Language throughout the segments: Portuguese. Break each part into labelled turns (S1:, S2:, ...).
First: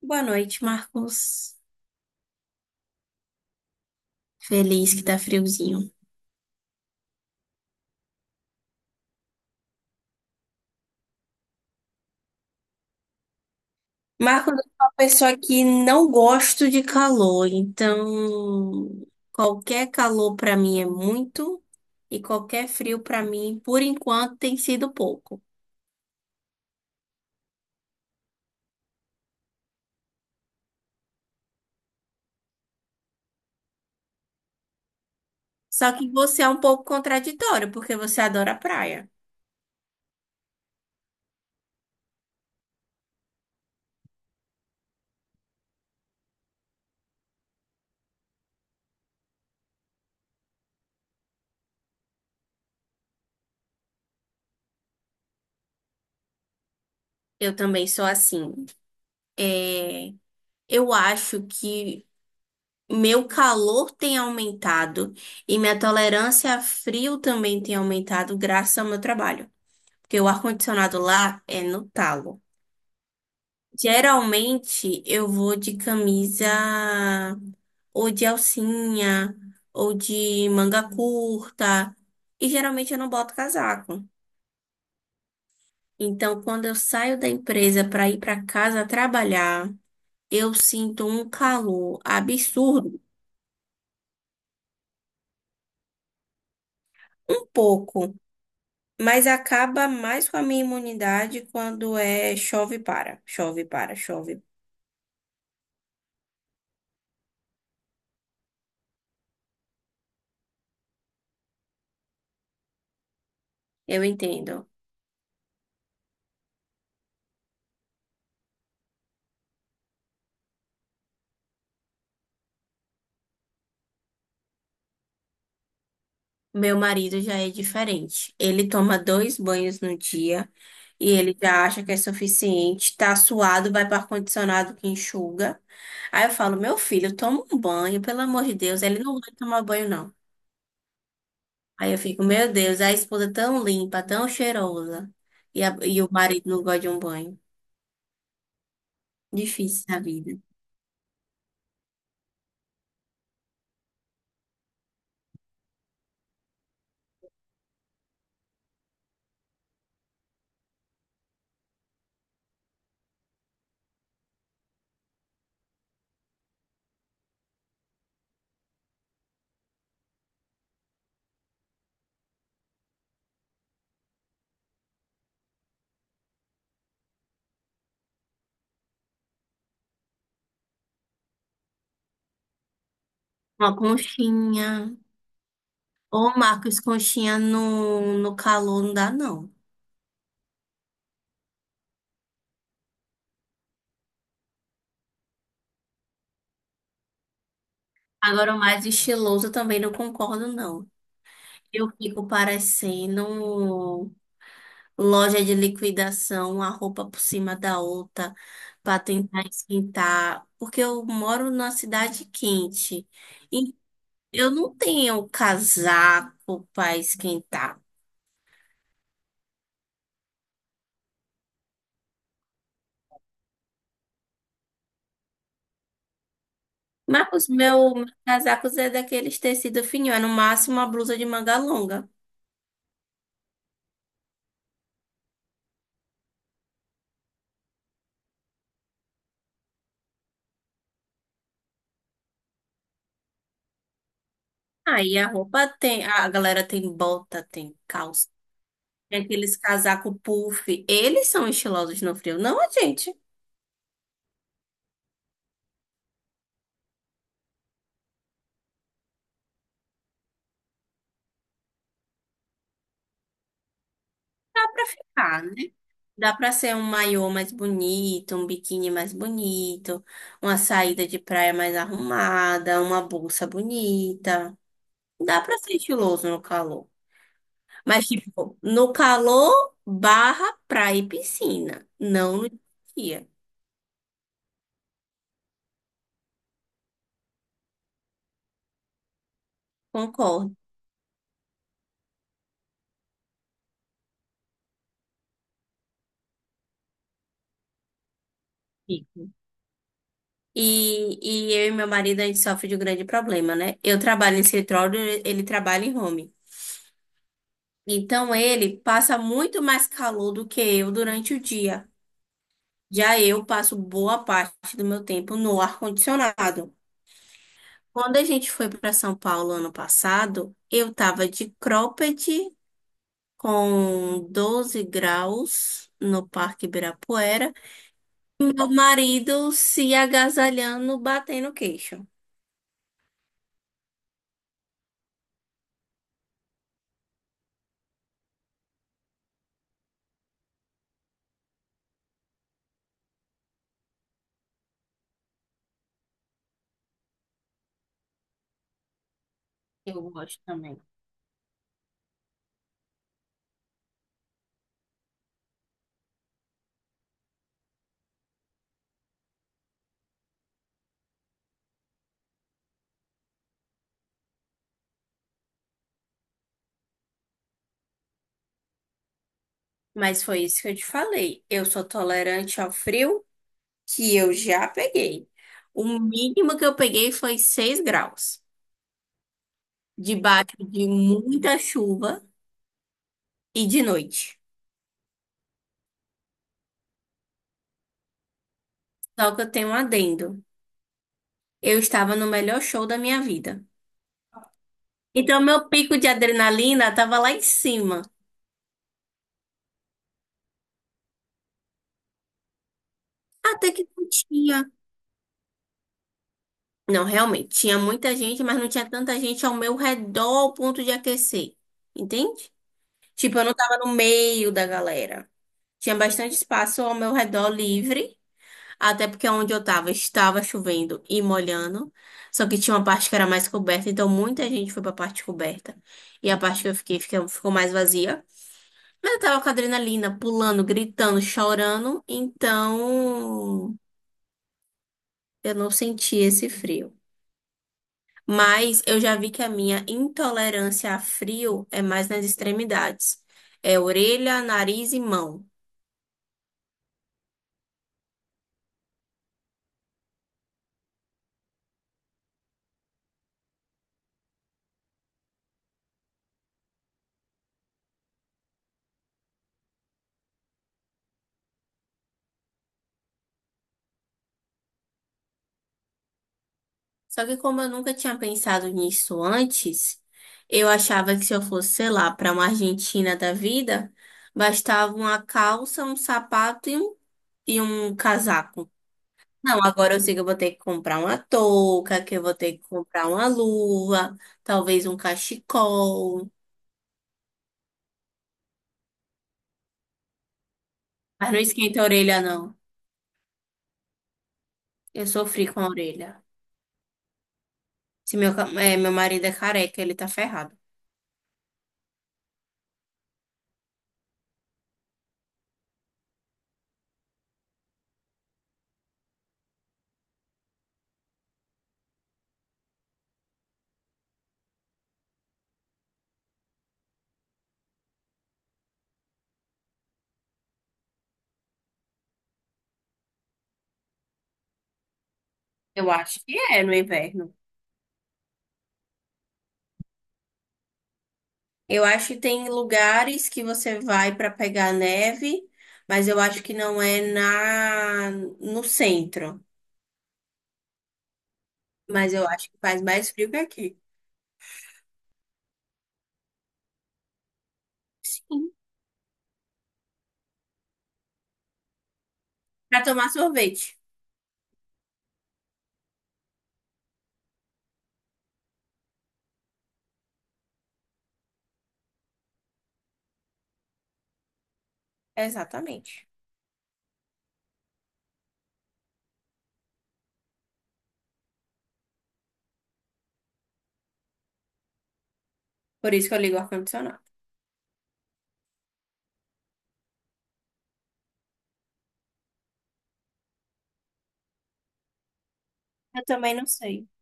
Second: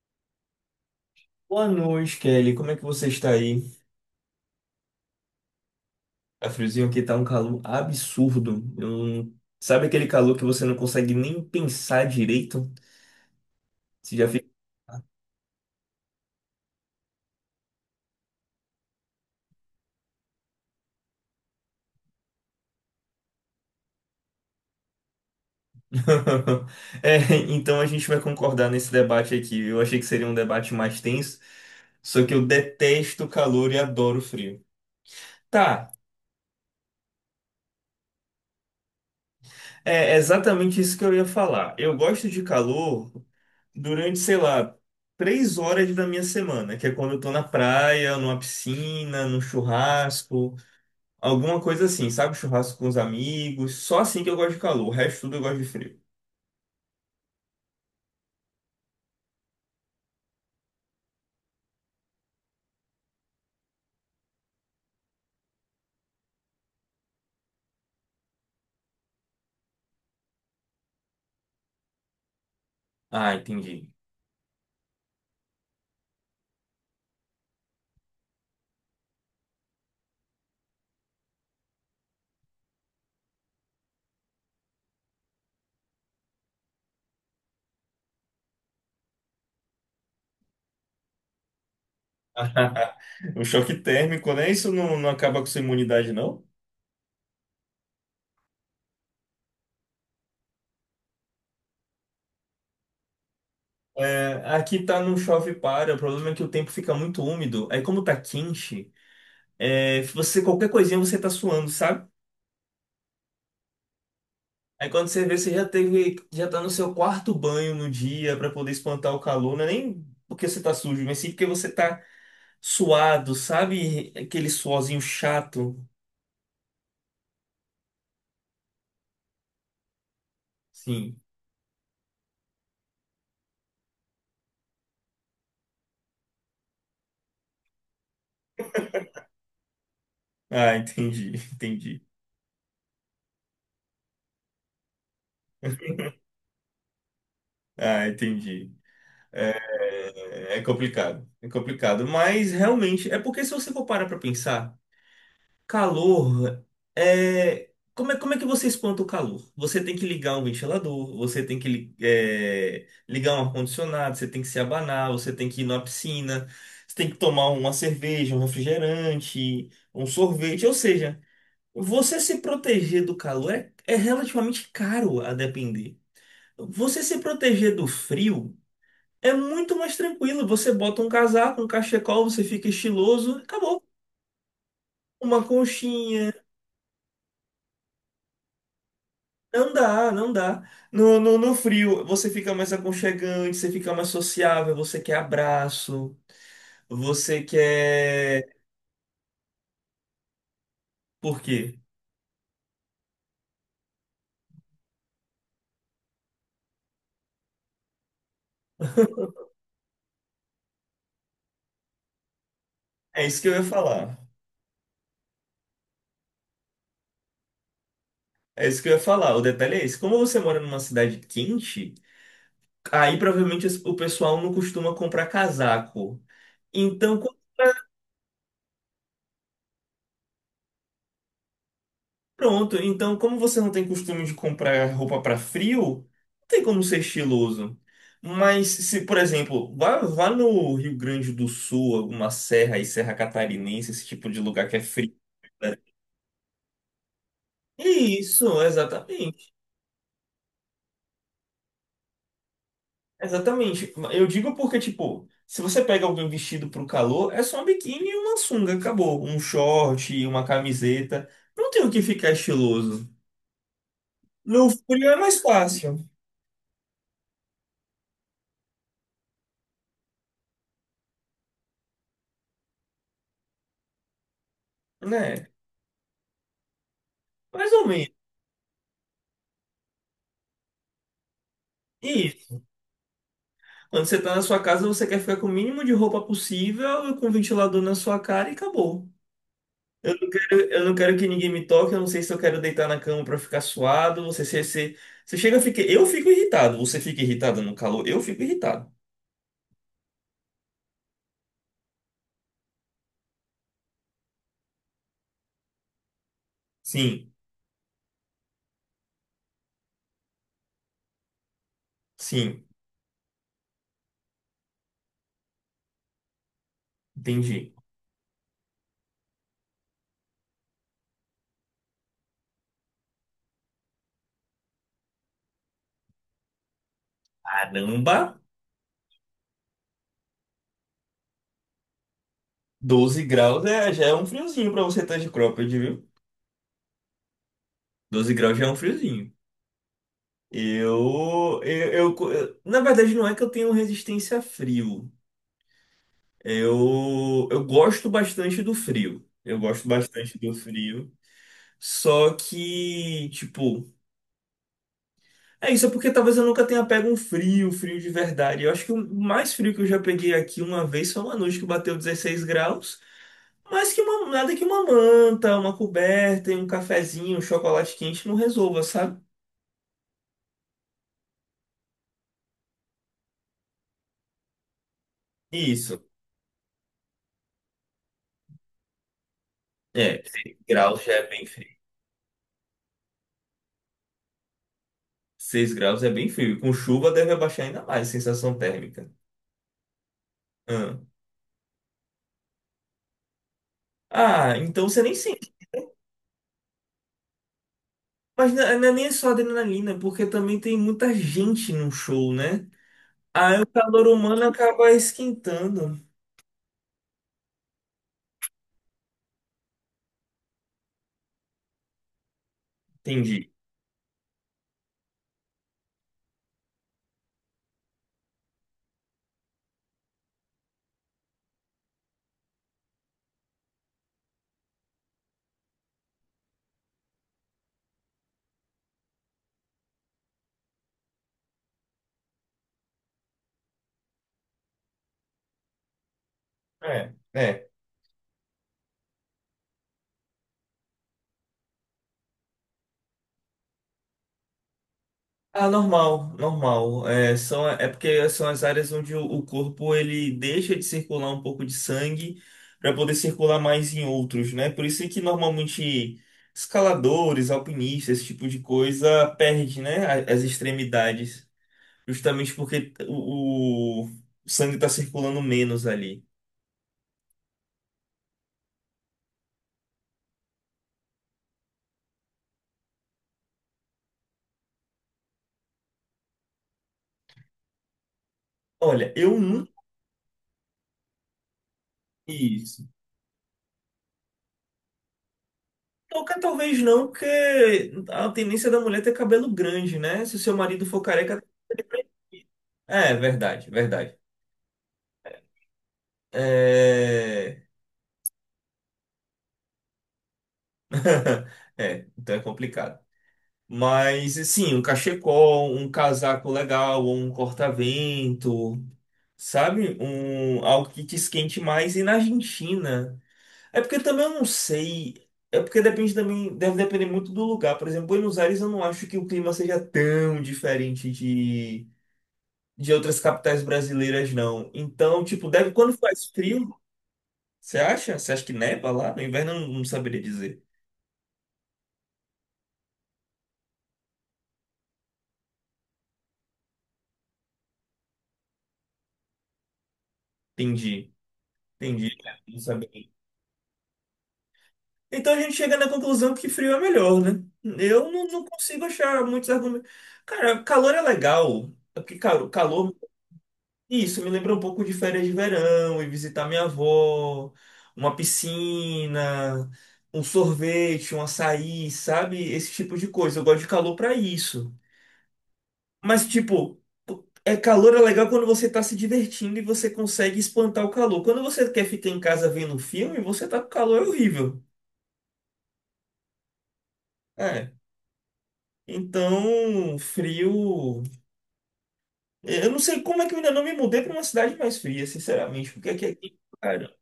S1: Boa noite, Marcos.
S2: Boa noite, Kelly. Como é que você está aí?
S1: Feliz que tá friozinho.
S2: Tá friozinho aqui, tá um calor absurdo. Eu não- Sabe aquele calor que você não consegue nem pensar direito? Você já fica.
S1: Marcos, eu sou uma pessoa que não gosto de calor, então qualquer calor pra mim é muito e qualquer frio pra mim, por enquanto, tem sido pouco.
S2: É, então a gente vai concordar nesse debate aqui. Eu achei que seria um debate mais tenso, só que eu detesto o calor e adoro o frio.
S1: Só
S2: Tá,
S1: que você é um pouco contraditório, porque você adora praia.
S2: é exatamente isso que eu ia falar. Eu gosto de calor durante, sei lá, 3 horas da minha semana, que é quando eu tô na praia, numa piscina, num churrasco. Alguma coisa assim, sabe? Churrasco com os amigos. Só assim que eu gosto de calor. O resto tudo eu gosto de frio.
S1: Eu também sou assim. É, eu acho que meu calor tem aumentado e minha tolerância a frio também tem aumentado graças ao meu trabalho. Porque o ar-condicionado lá é no talo.
S2: Ah, entendi.
S1: Geralmente eu vou de camisa ou de alcinha ou de manga curta. E geralmente eu não boto casaco. Então, quando eu saio da empresa para ir para casa trabalhar, eu sinto um calor absurdo,
S2: Um choque térmico, né? Isso não, não acaba com sua imunidade, não?
S1: um pouco, mas acaba mais com a minha imunidade quando é chove e para, chove e para, chove.
S2: É, aqui tá não chove para. O problema é que o tempo fica muito úmido. Aí como tá quente, você qualquer coisinha você tá suando, sabe?
S1: Eu entendo.
S2: Aí quando você vê, você já teve, já tá no seu quarto banho no dia pra poder espantar o calor. Não é nem porque você tá sujo, mas sim porque você tá suado, sabe? Aquele suorzinho chato.
S1: Meu marido já é diferente. Ele toma dois banhos no dia e
S2: Sim.
S1: ele já acha que é suficiente. Tá suado, vai para ar-condicionado que enxuga. Aí eu falo, meu filho, toma um banho, pelo amor de Deus. Ele não vai tomar banho, não.
S2: Ah, entendi,
S1: Aí eu
S2: entendi.
S1: fico, meu Deus, a esposa tão limpa, tão cheirosa. E, e o marido não gosta de um banho.
S2: Ah, entendi.
S1: Difícil a vida.
S2: É, é complicado, é complicado. Mas realmente, é porque se você for parar pra pensar, calor é. Como é, como é que você espanta o calor? Você tem que ligar um ventilador, você tem que ligar um ar-condicionado, você tem que se abanar, você tem que ir na piscina, você tem que tomar uma cerveja, um refrigerante, um sorvete. Ou seja, você se proteger do calor é relativamente caro a depender. Você se proteger do frio é muito mais tranquilo. Você bota um casaco, um cachecol, você fica estiloso,
S1: Uma
S2: acabou.
S1: conchinha.
S2: Uma
S1: Ô,
S2: conchinha.
S1: Marcos, conchinha no calor não dá, não.
S2: Não dá, não dá. No frio, você fica mais aconchegante, você fica mais sociável, você quer abraço, você quer.
S1: Agora, o mais estiloso eu também não concordo, não.
S2: Por quê?
S1: Eu fico parecendo loja de liquidação, uma roupa por cima da outra, para tentar esquentar, porque eu moro numa cidade quente
S2: É isso que eu ia
S1: e
S2: falar.
S1: eu não tenho casaco para esquentar.
S2: É isso que eu ia falar. O detalhe é esse. Como você mora numa cidade quente, aí provavelmente o pessoal não costuma comprar casaco. Então,
S1: Mas os meus casacos é daqueles tecido fininho, é no máximo uma blusa de manga longa.
S2: pronto, então como você não tem costume de comprar roupa para frio, não tem como ser estiloso. Mas se, por exemplo, vá, vá no Rio Grande do Sul, alguma serra e Serra Catarinense, esse tipo de lugar que é frio.
S1: Aí a roupa tem, a galera tem bota, tem calça,
S2: Isso,
S1: tem
S2: exatamente.
S1: aqueles casaco puff. Eles são estilosos no frio, não a gente.
S2: Exatamente. Eu digo porque, tipo, se você pega alguém vestido pro calor, é só um biquíni e uma sunga, acabou. Um short, uma camiseta. Não tem o que ficar estiloso.
S1: Dá
S2: No
S1: pra
S2: frio é mais
S1: ficar, né?
S2: fácil,
S1: Dá pra ser um maiô mais bonito, um biquíni mais bonito, uma saída de praia mais arrumada, uma bolsa bonita. Dá
S2: né?
S1: pra ser estiloso no calor.
S2: Mais ou
S1: Mas,
S2: menos.
S1: tipo, no calor barra praia e piscina, não no dia.
S2: Quando você tá na sua casa, você quer ficar com o mínimo de roupa possível, com o ventilador na sua cara e acabou.
S1: Concordo.
S2: Eu não quero que ninguém me toque, eu não sei se eu quero deitar na cama pra ficar suado. Você chega a ficar. Eu fico irritado. Você fica irritado no calor? Eu fico irritado.
S1: Fico. E eu e meu marido, a gente sofre de um grande problema, né? Eu trabalho em escritório, ele trabalha em home.
S2: Sim,
S1: Então, ele passa muito mais calor do que eu durante o dia.
S2: sim,
S1: Já eu passo boa parte do meu tempo no ar-condicionado.
S2: entendi.
S1: Quando a gente foi para São Paulo ano passado, eu tava de cropped com 12 graus no Parque Ibirapuera.
S2: Caramba,
S1: Meu marido se agasalhando, batendo queixo.
S2: 12 graus já é um friozinho pra você estar de cropped, viu? 12 graus já é um friozinho. Na verdade, não é que eu tenho resistência a frio. Eu gosto bastante do frio. Eu gosto
S1: Eu
S2: bastante
S1: gosto
S2: do
S1: também.
S2: frio. Só que, tipo, é isso, é porque talvez eu nunca tenha pego um frio, frio de verdade. Eu acho que o mais frio que eu já peguei aqui uma vez foi uma noite que bateu 16 graus. Mas que nada que uma manta, uma coberta e um cafezinho, um chocolate quente não resolva, sabe?
S1: Mas foi isso que eu te falei. Eu sou tolerante ao frio que eu já peguei. O
S2: Isso.
S1: mínimo que eu peguei foi 6 graus,
S2: É, Seis
S1: debaixo de
S2: graus já é bem
S1: muita
S2: frio.
S1: chuva e de noite.
S2: 6 graus é bem frio. Com chuva deve abaixar ainda mais a sensação térmica.
S1: Só que eu tenho um adendo.
S2: Ah,
S1: Eu estava no melhor show da minha vida.
S2: Ah, então você nem
S1: Então,
S2: sente.
S1: meu pico de adrenalina estava lá em cima.
S2: Mas não é nem só adrenalina, porque também tem muita gente no show, né? Aí o
S1: Até que
S2: calor
S1: não
S2: humano
S1: tinha.
S2: acaba esquentando.
S1: Não, realmente, tinha muita gente, mas não tinha tanta gente ao meu redor ao ponto de aquecer. Entende? Tipo, eu
S2: Entendi.
S1: não tava no meio da galera. Tinha bastante espaço ao meu redor livre. Até porque onde eu tava estava chovendo e molhando. Só que tinha uma parte que era mais coberta, então muita gente foi para a parte coberta. E a parte que eu fiquei ficou mais vazia. Mas eu tava com adrenalina, pulando, gritando, chorando, então eu não senti esse frio.
S2: É, é.
S1: Mas eu já vi que a minha intolerância a frio é mais nas extremidades. É orelha, nariz e mão.
S2: Ah, normal, normal. É porque são as áreas onde o corpo ele deixa de circular um pouco de sangue para poder circular mais em outros, né? Por isso é que normalmente escaladores, alpinistas, esse tipo de coisa perde, né? As extremidades, justamente porque o sangue está circulando menos ali.
S1: Só que como eu nunca tinha pensado nisso antes, eu achava que se eu fosse, sei lá, para uma Argentina da vida, bastava uma calça, um sapato e e um casaco.
S2: Olha, eu
S1: Não,
S2: nunca
S1: agora eu sei que eu vou ter que comprar uma touca, que eu vou ter
S2: vi
S1: que
S2: isso.
S1: comprar uma luva, talvez um cachecol.
S2: Touca talvez não, porque a tendência da mulher é ter cabelo grande, né? Se o seu marido for
S1: Mas não
S2: careca.
S1: esquenta a orelha, não.
S2: É, verdade, verdade.
S1: Eu sofri com a orelha.
S2: É.
S1: Se meu marido é careca, ele tá ferrado.
S2: É, então é complicado. Mas, assim, um cachecol, um casaco legal, ou um corta-vento, sabe? Um, algo que te esquente mais. E na Argentina. É porque também eu não sei. É porque depende também, deve depender muito do lugar. Por exemplo, Buenos Aires eu não acho que o clima seja tão diferente de outras capitais brasileiras, não. Então, tipo, deve
S1: Eu
S2: quando
S1: acho
S2: faz
S1: que é no
S2: frio,
S1: inverno.
S2: você acha? Você acha que neva lá? No inverno eu não, não saberia dizer.
S1: Eu acho que tem lugares que você vai para pegar neve, mas eu acho que não é na no centro.
S2: Entendi, entendi.
S1: Mas eu acho
S2: Não
S1: que faz
S2: sabia.
S1: mais frio que aqui.
S2: Então a gente chega na conclusão que frio é melhor, né? Eu não, não
S1: Sim.
S2: consigo achar muitos argumentos. Cara, calor é legal. É. Porque, cara, o
S1: Para
S2: calor,
S1: tomar sorvete.
S2: isso me lembra um pouco de férias de verão, e visitar minha avó, uma piscina, um sorvete, um açaí, sabe? Esse tipo de coisa. Eu gosto de calor pra isso.
S1: Exatamente.
S2: Mas, tipo, é calor é legal quando você tá se divertindo e você consegue espantar o calor. Quando você quer ficar em casa vendo um filme, você tá com calor é horrível.
S1: Por isso que eu ligo o ar-condicionado.
S2: É. Então, frio. Eu não sei como é que eu ainda não me mudei pra uma cidade mais fria, sinceramente, porque
S1: Eu
S2: aqui é
S1: também
S2: quente
S1: não
S2: pra
S1: sei.
S2: caramba.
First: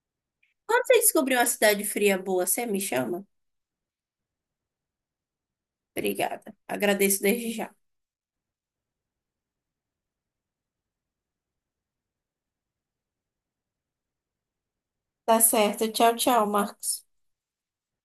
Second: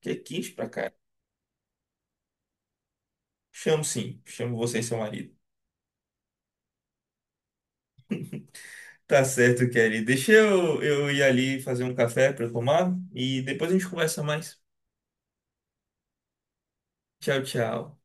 S2: Aqui é quente pra
S1: Quando
S2: caramba.
S1: você descobrir uma cidade fria boa, você me chama?
S2: Chamo sim, chamo você e seu marido.
S1: Obrigada. Agradeço desde já.
S2: Tá certo, Kelly. Deixa eu ir ali fazer um café para tomar e depois a gente conversa mais.
S1: Tá certo. Tchau, tchau, Marcos.
S2: Tchau, tchau.